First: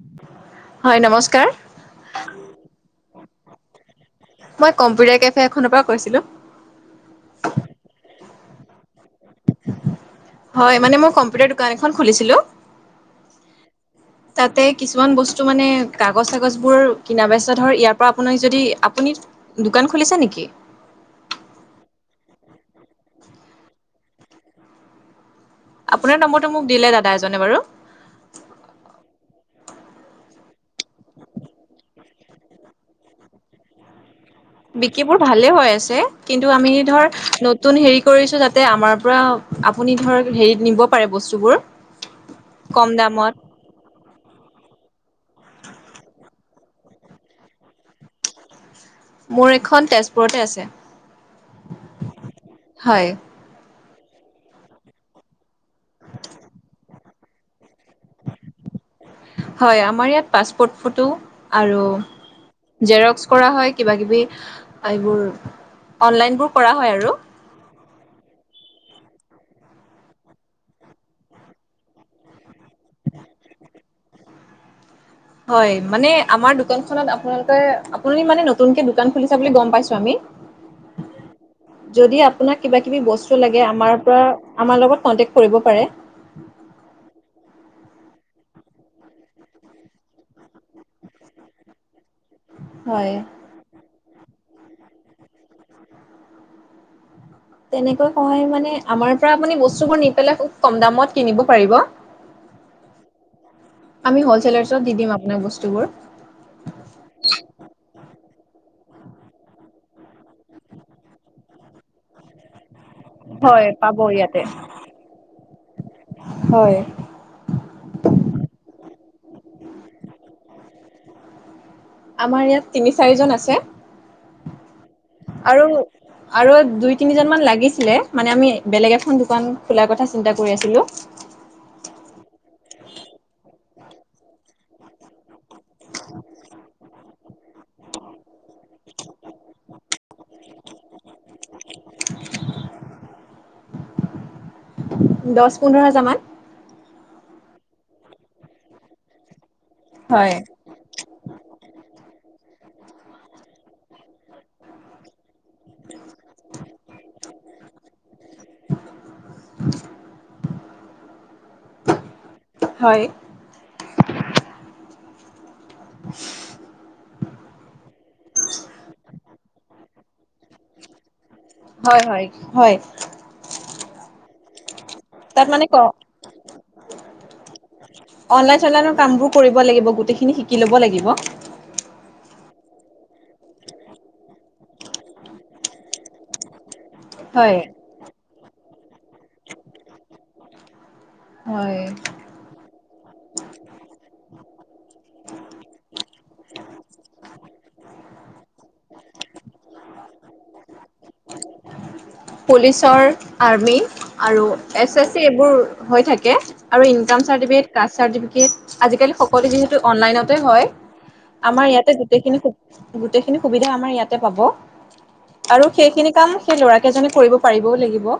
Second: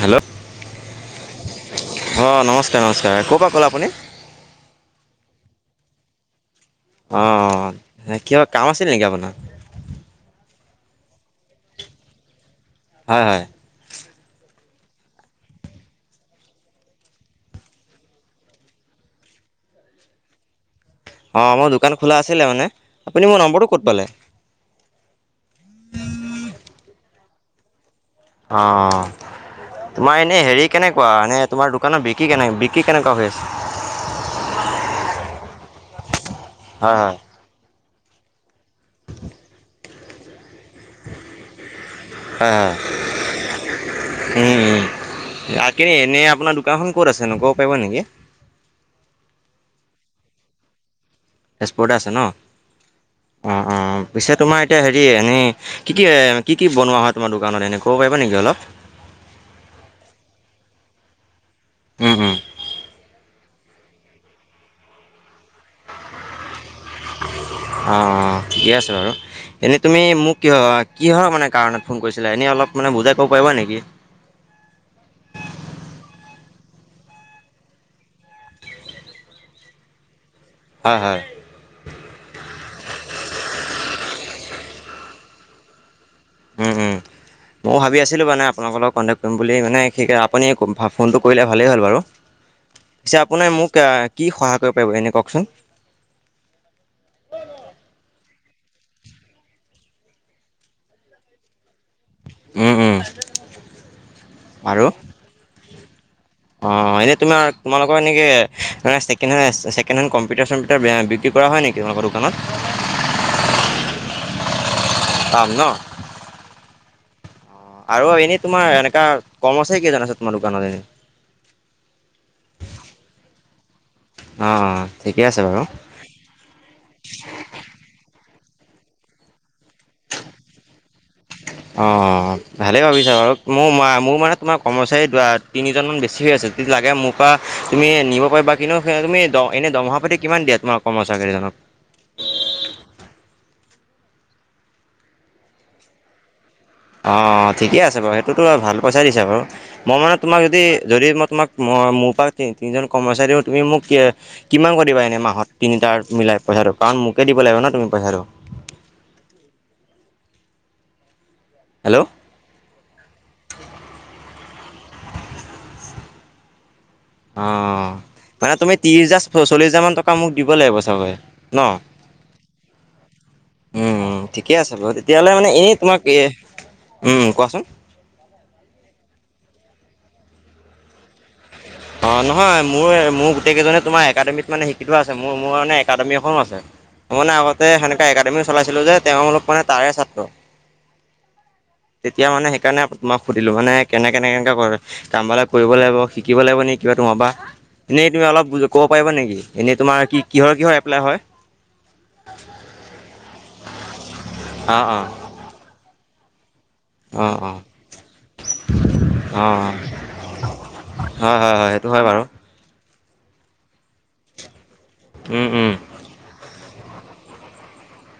Hello হয়, নমস্কাৰ। [unintelligible] অ, নমস্কাৰ-নমস্কাৰ। ক'ৰ পৰা ক'লে আপুনি? [unintelligible] মই কম্পিউটাৰ কেফে এখনৰ পৰা কৈছিলোঁ। অঁ। কিবা কাম আছিল নেকি আপোনাৰ? [inaudible] হয়। মানে মই কম্পিউটাৰ দোকান এখন খুলিছিলোঁ। [unintelligible] হয়-হয়। [inaudible] তাতে কিছুমান বস্তু মানে, কাগজ-চাগজবোৰ কিনা-বেচা ধৰ ইয়াৰ পৰা আপোনাৰ যদি, আপুনি [unintelligible] দোকান খুলিছে নেকি? [inaudible] অ‍ঁ, মোৰ দোকান খোলা আছিলে মানে। আপুনি মোৰ নম্বৰটো ক'ত পালে? [unintelligible] আপোনাৰ নম্বৰটো মোক দিলে দাদা এজনে বাৰু। [unintelligible] অঁ-অঁ। তোমাৰ এনে হেৰি কেনেকুৱা? এনে তোমাৰ দোকানত বিক্ৰী কেনে [unintelligible] বিক্ৰী কেনেকুৱা হৈ আছে? বিক্ৰীবোৰ ভালে হৈ আছে। কিন্তু আমি হয় ধৰ হয় নতুন [unintelligible] নতুন হেৰি কৰিছোঁ যাতে আমাৰ পৰা আপুনি ধৰক হেৰিত নিব [unintelligible] নিব পাৰে বস্তুবোৰ, কম দামত। [unintelligible] [unintelligible] উম-উম। তাকে এনে আপোনাৰ দোকানখন ক'ত আছেনো ক'ব পাৰিব নেকি? মোৰ এইখন তেজপুৰতে আছে। [unintelligible] তেজপুৰতে আছে ন? হয় উম-উম, পিছে তোমাৰ এতিয়া হেৰি এনেই [unintelligible] কি-কি, এ কি-কি বনোৱা হয় তোমাৰ দোকানত এনে ক'ব পাৰিবা নেকি অলপ? [unintelligible] হয়। আমাৰ ইয়াত পাছপোৰ্ট ফটো আৰু অলপ [unintelligible] জেৰক্স কৰা হয় কিবাকিবি এইবোৰ, অনলাইনবোৰ কৰা হয় আৰু। [inaudible] অঁ-অঁ, ঠিকে আছে বাৰু। [unintelligible] এনেই তুমি মোক কিয় কিহৰ মানে কাৰণত ফোন কৰিছিলা, এনেই অলপ মানে বুজাই কব পাৰিবা নেকি? [unintelligible] হয়। মানে আমাৰ দোকানখনত আপোনালোকে আপুনি মানে নতুনকে দোকান খুলিছে বুলি গম পাইছোঁ আমি। [unintelligible] হয়-হয়। যদি আপোনাক কিবাকিবি বস্তু লাগে, আমাৰ পৰা আমাৰ লগত কণ্টেক্ট কৰিব পাৰে। [inaudible] উম উম [inaudible] ময়ো ভাবি আছিলোঁ মানে, আপোনালোকৰ লগত কণ্টেক্ট কৰিম বুলি, মানে সেইটো আপুনি ফোনটো কৰিলে ভালেই হ'ল বাৰু। [unintelligible] হয় পিছে আপুনি মোক [unintelligible] এ কি সহায় কৰিব পাৰিব এনেই কওঁকচোন? তেনেকৈ সহায় মানে আমাৰ পৰা আপুনি বস্তুবোৰ নি পেলাই খুব কম দামত কিনিব পাৰিব। [unintelligible] উম উম [inaudible] আমি হলছেলাৰছত দি দিম আপোনাক বস্তুবোৰ। অঁ। এনেই তোমাক তোমালোকৰ এনেকে মানে ছেকেণ্ড হেণ্ড, ছেকেণ্ড হেণ্ড কম্পিউটাৰ-চম্পিউটাৰ বিক্ৰী কৰা হয় নেকি? [unintelligible] তোমালোকৰ দোকানত। হয় পাব ইয়াতে [unintelligible] পাম ন? হয়। আৰু এনেই তোমাৰ এনেকা কৰ্মচাৰীকেইজন আছে তোমাৰ দোকানত এনেই? [unintelligible] আমাৰ ইয়াত তিনি-চাৰিজন আছে। অঁ। আৰু আৰু দুই-তিনিজন মান লাগিছিলে মানে আমি বেলেগ এখন দোকান খোলাৰ কথা চিন্তা কৰি আছিলোঁ। [unintelligible] অঁ ভালেই ভাবিছা বাৰু মোৰ মা [unintelligible] মোৰ মানে তোমাৰ কৰ্মচাৰী [unintelligible] তিনিজনমান বেছি হৈ আছে। যদি লাগে মোৰ পৰা তুমি নিব পাৰিবা। [unintelligible] কিন্তু তুমি দ [unintelligible] এনেই দৰমহা পাতি কিমান দিয়া তোমাৰ কৰ্মচাৰীকেইজনক? [inaudible] [unintelligible] দহ-পোন্ধৰ হাজাৰ মান। অঁ, ঠিকে আছে বাৰু সেইটোতো ভাল পইচা দিছে বাৰু। মই মানে হয় তোমাক যদি-যদি মই তোমাক [unintelligible] মই মোৰ পৰা তিনিজন কৰ্মচাৰীও তুমি মোক কিমান কৰিবা এনে মাহত তিনিটাৰ মিলাই পইচাটো কাৰণ মোকে দিব লাগিব ন তুমি পইচাটো হেল্ল' হয় [unintelligible] অ মানে তুমি ত্ৰিশ হাজাৰ চল্লিশ হাজাৰ মান টকা মোক দিব লাগিব চাগৈ ন হয় হয় হয় উম ঠিকে আছে বাৰু তেতিয়াহলে তাত মানে এনে ক তোমাক এ উম কোৱাচোন অনলাইন চনলাইনৰ কামবোৰ কৰিব লাগিব গোটেইখিনি শিকি লব লাগিব অ নহয় মোৰ মোৰ গোটেই কেইজনে তোমাৰ একাডেমীত মানে শিকিথোৱা আছে মোৰ মোৰ মানে একাডেমী এখনো আছে মানে হয় আগতে সেনেকা একাডেমি চলাইছিলোঁ যে তেওঁ অলপ মানে তাৰে ছাত্ৰ হয় তেতিয়া মানে সেইকাৰণে মই সুধিলোঁ মানে কেনে কেনে কেনেকে কামবিলাক কৰিব লাগিব শিকিব লাগিব কিবা তোমাৰ পৰা এনেই তুমি অলপ ক'ব পাৰিবা নেকি এনেই তোমাৰ কিহৰ কিহৰ এপ্লাই হয় পুলিচৰ আৰ্মি আৰু অ', এছ এ অ', চি এইবোৰ হৈ থাকে আৰু ইনকাম অ', অ', অ', চাৰ্টিফিকেট কাষ্ট চাৰ্টিফিকেট আজিকালি সকলো হয় যিহেতু অনলাইনতে হয় হয় আমাৰ হয় সেইটো ইয়াতে হয় বাৰু গোটেইখিনি সুবিধা গোটেইখিনি সুবিধা আমাৰ ইয়াতে উম, পাব আৰু উম। সেইখিনি কাম সেই ল'ৰা কেইজনে কৰিব পাৰিবও লাগিব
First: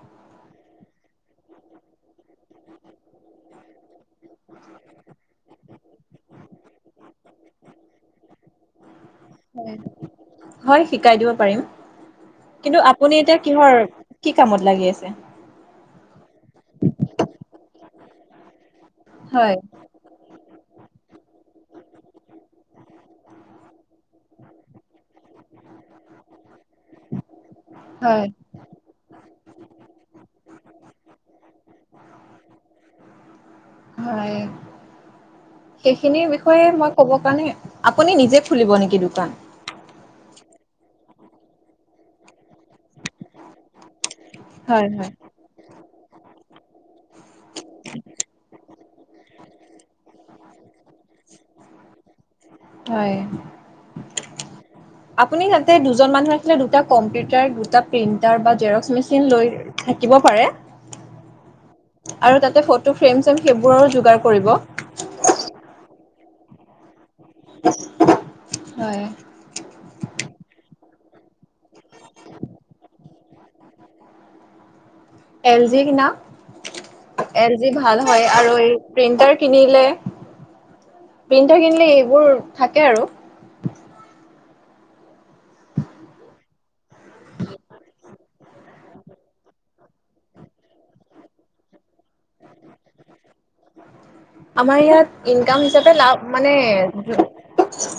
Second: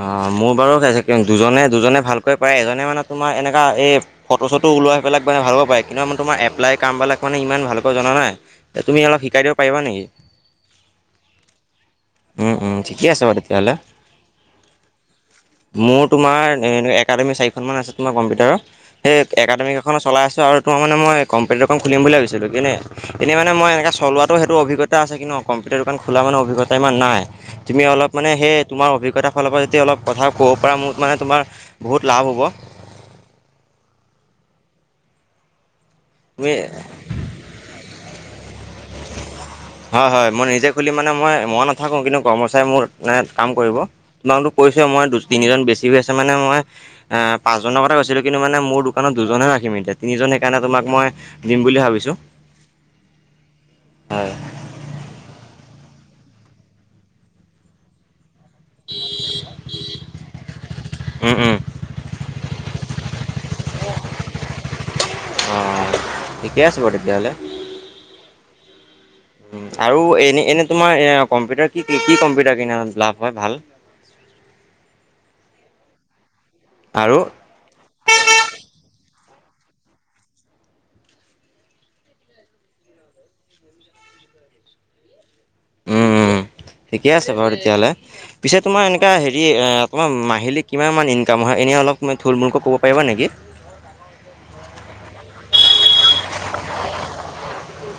অ মোৰ বাৰু দুজনে দুজনে ভালকৈ পাৰে এজনে মানে তোমাৰ এনেকা এই ফটো চটো ওলাই পেলাক মানে ভালকৈ পাৰে কিন্তু তোমাৰ এপ্লাই কামবিলাক মানে ইমান ভালকৈ জনা নাই তুমি অলপ শিকাই দিব পাৰিবা নেকি? হয় শিকাই দিব পাৰিম উম, উম, কিন্তু ঠিকে আপুনি আছে বাৰু এতিয়া তেতিয়াহ'লে কিহৰ কি কামত লাগি আছে মোৰ তোমাৰ একাডেমি চাৰিখন মান আছে তোমাৰ কম্পিউটাৰৰ সেই হয় একাডেমিক এখনো চলাই আছো আৰু তাৰমানে মই কম্পিউটাৰ এখন খুলিম বুলি ভাবিছিলোঁ কিনে এনেই মান মই এনেকৈ চলোৱাটো সেইটো অভিজ্ঞা আছে কিন্তু কম্পিউটাৰ দোকান খোলা মানে অভিজ্ঞতা ইমান নাই তুমি অলপ হয় মানে সেই তোমাৰ অভিজ্ঞতাৰ ফালৰ পৰা যদি অলপ কথা ক'ব পৰা মোৰ মানে তোমাৰ বহুত লাভ হ'ব হয় সেইখিনিৰ তুমি বিষয়ে মই ক'ব কাৰণে আপুনি নিজে খুলিব নেকি দোকান হয় হয় মই নিজে খুলি মানে মই মই নাথাকো কিন্তু কৰ্মচাৰী মোৰ মানে কাম কৰিব তোমাকটো হয় কৈছোয়ে মই হয় তিনিজন বেছি হৈ আছে মানে মই অ পাঁচজনৰ কথা কৈছিলো কিন্তু মানে মোৰ দোকানত দুজনহে ৰাখিম এতিয়া তিনিজনে সেইকাৰণে তোমাক মই দিম বুলি ভাবিছোঁ হয় হয় আপুনি তাতে দুজন মানুহ আছিলে দুটা কম্পিউটাৰ দুটা প্ৰিন্টাৰ বা জেৰক্স মেচিন লৈ থাকিব পাৰে উম উম আৰু তাতে ফটো ফ্ৰেম- চেম সেইবোৰৰো যোগাৰ কৰিব। অ থিকে আছে বাৰু তেতিয়াহলে। হয় আৰু এনে এনে তোমাৰ এ কম্পিউটাৰ কি কি কি কম্পিউটাৰ কি লাভ হয় ভাল? এল জি কিনা, আৰু এল জি ভাল হয় আৰু এই প্ৰিন্টাৰ কিনিলে প্ৰিণ্টাৰ কিনিলে এইবোৰ থাকে আৰু উম উম [inaudible] ঠিকে আছে বাৰু তেতিয়াহ'লে। পিছে তোমাৰ এনেকা হেৰি তোমাৰ মাহিলী কিমান মান ইনকাম হয় এনেই অলপ থুলমূলকৈ'ব পাৰিবা নেকি? আমাৰ ইয়াত ইনকাম হিচাপে লাভ মানে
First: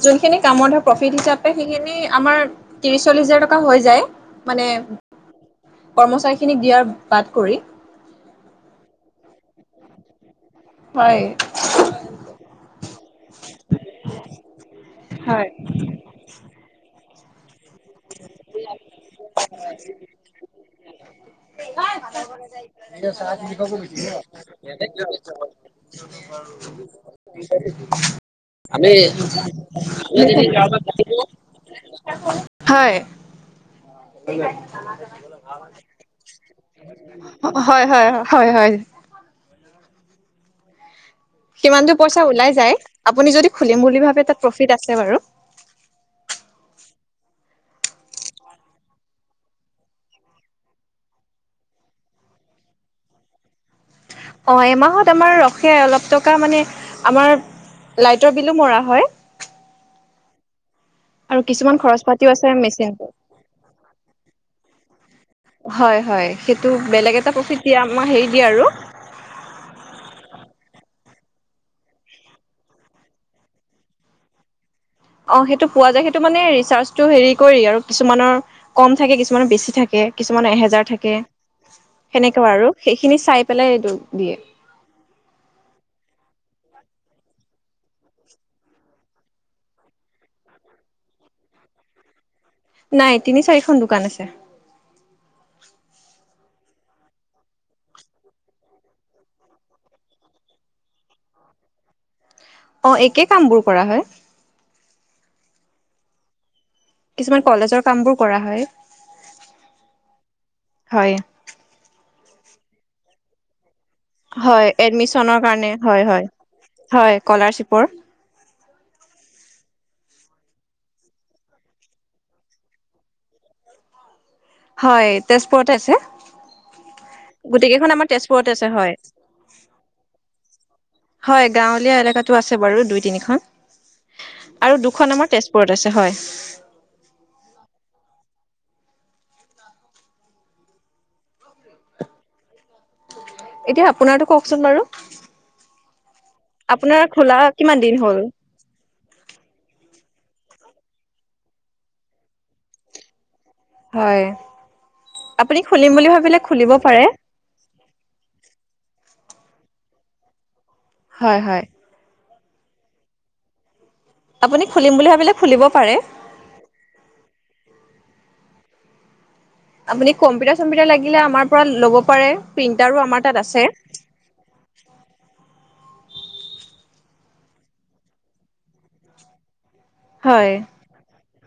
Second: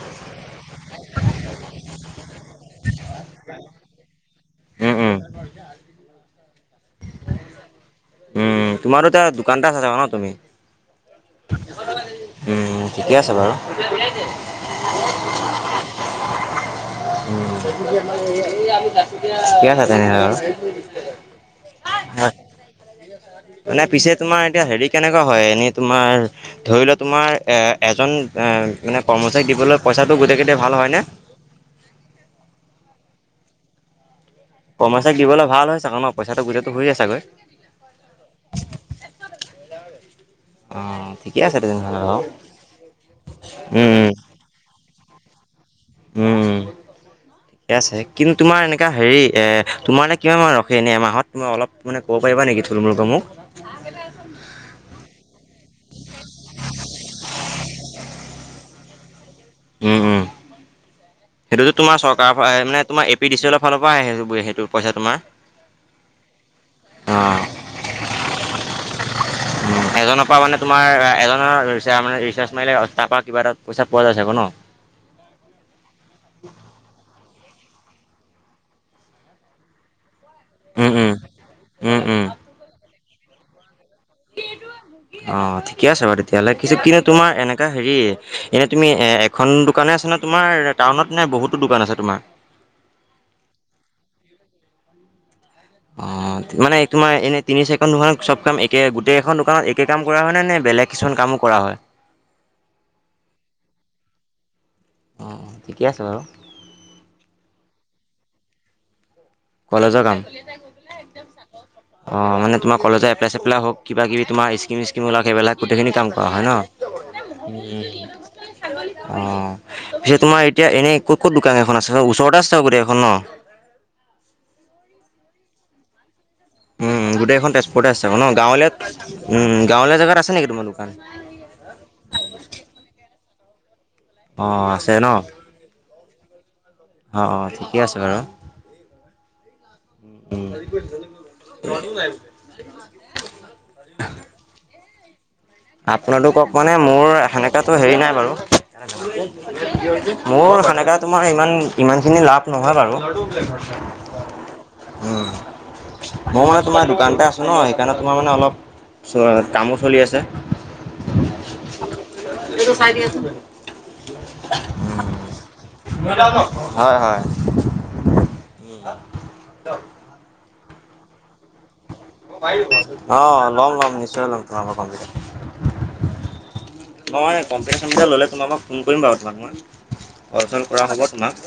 যোনখিনি কামৰ প্ৰফিট হিচাপে সেইখিনি আমাৰ ত্ৰিশ, চল্লিশ হাজাৰ টকা হৈ যায়। মানে উম উম কৰ্মচাৰী খিনিক দিয়াৰ বাদ কৰি। উম তোমাৰটো এতিয়া দোকানতে থাকা ন তুমি? হয়। উম ঠিকে আছে বাৰু। হয়। উম। ঠিকে আছে তেনেহলে বাৰু। হয়, মানে পিছে তোমাৰ এতিয়া হেৰি কেনেকুৱা হয় এনে তো তোমাৰ ধৰি লোৱা তোমাৰ এজন আমি মানে কৰ্মচাৰীক দিবলৈ পইচাটো হয়। গোটেইকেইটা ভাল হয়নে? হয় কৰ্মচাৰীক দিবলৈ ভাল হয় চাগে ন পইচাটো গোটে হয় হয় হয় হয়। অঁ ঠিকে আছে সিমানটো তেনেহ'লে বাৰু। পইচা ওলাই যায়, আপুনি যদি খুলিম বুলি উম, ভাবে তাত প্ৰফিট আছে বাৰু। উম। [inaudible] ঠিকে আছে কিন্তু তোমাৰ এনেকা হেৰি তোমাৰ এনে কিমান মান ৰখে এনেই এমাহত? মই অলপ মানে কব পাৰিবা নেকি থুলমূলকে মোক? অ এমাহত আমাৰ ৰখে অলপ টকা মানে, আমাৰ লাইটৰ বিলো মৰা হয়। Home home. আৰু সেইটোতো কিছুমান তোমাৰ খৰচ পাতিও চৰকাৰৰ আছে মানে মেচিনটো তোমাৰ A P D C L ৰ ফালৰ পৰা আহে সেইটো পইচা তোমাৰ? হয় হয়, সেইটো বেলেগ এটা প্ৰফিট দিয়ে আমাৰ হেৰি দিয়ে আৰু। উম এজনৰ পৰা মানে তোমাৰ এজনৰ ৰিচাৰ্জ মাৰিলে তাৰ পৰা কিবা এটা পইচা পোৱা যায় চাগৈ ন? অঁ সেইটো পোৱা যায় সেইটো মানে ৰিচাৰ্জটো হেৰি কৰি আৰু কিছুমানৰ কম থাকে কিছুমানৰ বেছি থাকে। কিছুমানৰ এহেজাৰ উম উম থাকে উম উম। সেনেকুৱা আৰু সেইখিনি চাই পেলাই দি অঁ ঠিকে আছে বাৰু তেতিয়াহলে কিন্তু তোমাৰ এনেকা হেৰি এনে তুমি এ খন দোকানেই আছে নে তোমাৰ টাউনত নে বহুতো দোকান আছে তোমাৰ? নাই তিনি, চাৰিখন দোকান আছে। অঁ [inaudible] মানে তোমাৰ এনেই তিনি চাৰি খন দোকানত চব কাম একে গোটেই কেইখন দোকানত একে কাম কৰা হয়নে নে বেলেগ কিছুমান কামো কৰা হয়? অ একে কামবোৰ কৰা হয়। অ অ ঠিকে আছে বাৰু। কিছুমান কলেজৰ কাম বোৰ কৰা হয়। কলেজৰ কাম? হয় অ মানে তোমাৰ কলেজৰ এপ্লাই চেপ্লাই হওঁক কিবা কিবি তোমাৰ হয় স্কিম -চিস্কিম ওলোৱা এডমিশনৰ সেইবিলাক কাৰণে গোটেইখিনি কাম কৰা হয় হয় স্কলাৰশ্বিপৰ ন? অহহ। পিছে তোমাৰ এতিয়া এনে ক'ত ক'ত দোকান কেইখন আছে ওচৰতে আছে চাগে গোটেই কেইখন ন? হয় তেজপুৰতে আছে। উম গোটেইকেইখন তেজপুৰতে আমাৰ আছে আক ন। তেজপুৰতে আছে হয় গাঁৱলীয়া উম গাঁৱলীয়া জেগাত আছে নেকি তোমাৰ দোকান? হয়, গাঁৱলীয়া এলেকাতো আছে বাৰু দুই তিনিখন। অ', আৰু আছে ন দুখন আমাৰ তেজপুৰত আছে হয়। অ' অ' ঠিকে আছে বাৰু। উম, ল'ৰা টো নাই পিছে [unintelligible] এতিয়া আপোনাটোৰ কওঁকচোন বাৰু। আপোনাটোৰ ক'ক মানে আপোনাৰ মোৰ খোলা সেনেককাতো কিমান হেৰি দিন নাই হ'ল বাৰু। মোৰ সেনেক তোমাৰ ইমান ইমানখিনি লাভ নহয় বাৰু। হয়, উম, আপুনি খুলিম বুলি ভাবিলে, খুলিব পাৰে। নহয়, সেইকাৰণে তোমাৰ মানে অলপ চ কামো চলি আছে। হয়, হয়। এইতো চাই দিয়াচোন। আপুনি খুলিম বুলি ভাবিলে, খুলিব পাৰে। হয়, হয়। উম। আপুনি কম্পিউটাৰ চমম্পিউটাৰ লাগিলে আমাৰ পৰা ল'ব পাৰে প্ৰিন্টাৰো আমাৰ তাত অ' আছে ল'ম ল'ম নিশ্চয় ল'ম তোমালৰ কম্পিউটাৰ মই কম্পিউটাৰ চমম্পিউটাৰ ল'লে তোমাকক ফোন কৰিম বাৰু তোমাক মই ক'ল হয় চল কৰা হ'ব তোমাক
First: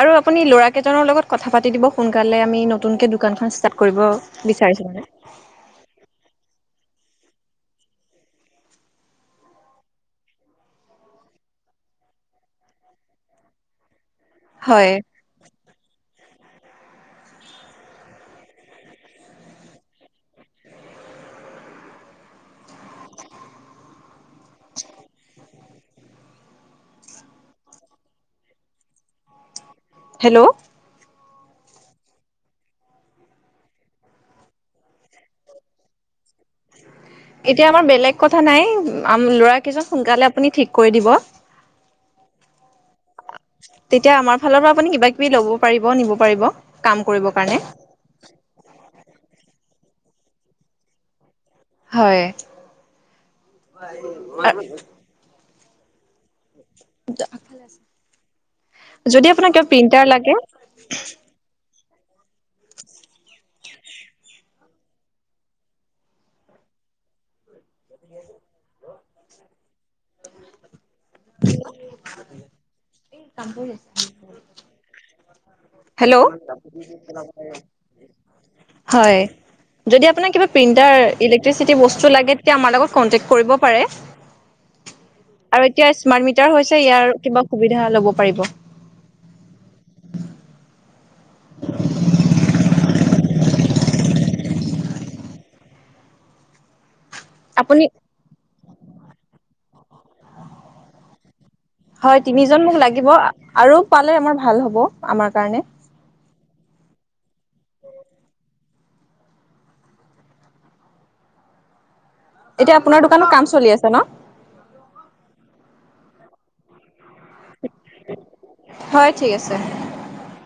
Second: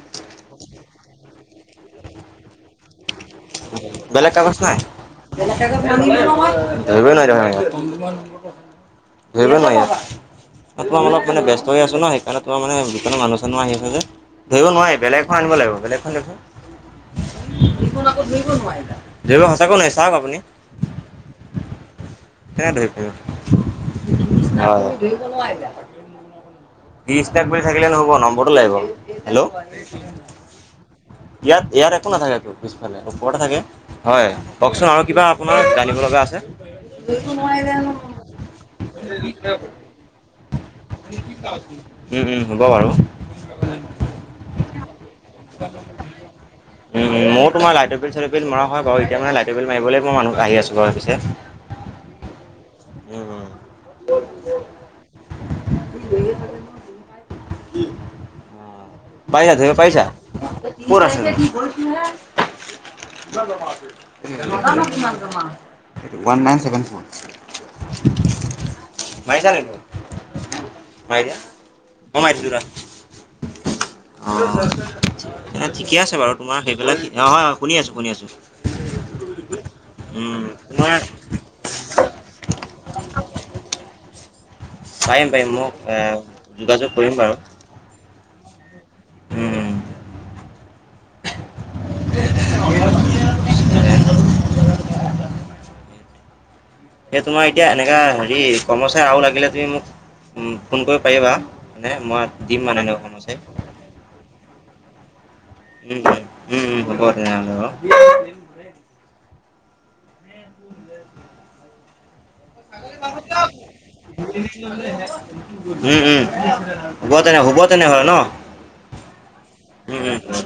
আৰু আপুনি ল'ৰাকেইজনৰ লগত কথা পাতি দিব সোনকালে আমি নতুনকে দোকানখন ষ্টাৰ্ট কৰিব বিচাৰিছোঁ মানে। আনি দিব মই ধৰিবই নোৱাৰি। ধৰিব নোৱাৰি। ৰাতিপুৱা মানত ব্যস্ত হৈ আছোঁ ন হেইকাৰণে তোমাৰ মানে দোকান মানুহ চানুহ আহি আছে যে ধৰিব হয় নোৱাৰি বেলেগখন আনিব লাগিব বেলেগখন আনিব একো নহয়। ধৰিব নোৱাৰি সঁচাকৈ নোৱাৰি চাওঁক আপুনি। কেনেকৈ ধৰিব পাৰিব আহ ইষ্টাট বুলি থাকিলে নহ'ব নম্বৰটো লাগিব। হেল্ল' হেল্ল' ইয়াত ইয়াত একো নাথাকে তো পিছফালে ওপৰতে থাকে। হয়, কওঁকচোন আৰু কিবা আপোনাৰ জানিব লগা আছে? বিলটো মই হে এতিয়া আমাৰ জানোঁ বেলেগ কথা নাই আম ল'ৰা কেইজন সোনকালে আপুনি ঠিক কৰি দিব। [unintelligible] উম, উম, হ'ব বাৰু। তেতিয়া, আমাৰ ফালৰ পৰা আপুনি কিবা কিবি ল'ব পাৰিব নিব পাৰিব কাম উম উম কৰিবৰ ময়ো কাৰণে তোমাৰ লাইটৰ বিল চাইটৰ বিল মৰা হয় বাৰু। এতিয়া মানে লাইট বিল মাৰিবলে মই মানুহ আহি আছোঁ বাৰু পিছে হয়। উম উম [unintelligible] [unintelligible] যদি পাৰিছা আপোনাক কিবা ধৰিব পাৰিছা প্ৰিন্টাৰ লাগে ক'ত আছে [unintelligible] ওৱান নাইন ছেভেন ফ'ৰ ঠিকে টো মাৰিছা নেকি, মাৰি দিয়া, মই মাৰি দিছোঁ এই কাম কৰি আছে। অ' ঠিকে আছে বাৰু। তোমাৰ সেইবিলাক অ' হয়, শুনি আছোঁ, শুনি আছোঁ। হয়, যদি আপোনাৰ উম, কিবা প্ৰিন্টাৰ তোমাৰ ই ইলেক্ট্ৰিক চিটি বস্তু লাগে তেতিয়া আমাৰ লগত কণ্টেক্ট কৰিব পাৰে। পাৰিম পাৰিম মো তিয়া স্মাৰ্ট মিটাৰ হৈছে ইয়াৰ কিবা সুবিধা ল'ব পাৰিব। উম। [unintelligible] এই তোমাৰ এতিয়া আপুনি এনেকুৱা হেৰি কৰ্মচাৰী আৰু লাগিলে তুমি মোক ফোন কৰিব পাৰিবা। মানে হয় মই দিম তিনিজন মোক মানে এনেকুৱা লাগিব কৰ্মচাৰী আৰু পালে আমাৰ ভাল হ'ব আমাৰ কাৰণে উ উম উম উম হ'ব তেনেহলে বাও। [unintelligible] [unintelligible] এতিয়া আপোনাৰ দোকানত কাম চলি আছে ন? [unintelligible] উম উম [unintelligible] হ'ব তেনে হ'ব তেনে হয় ন হয় ঠিক আছে। উ উ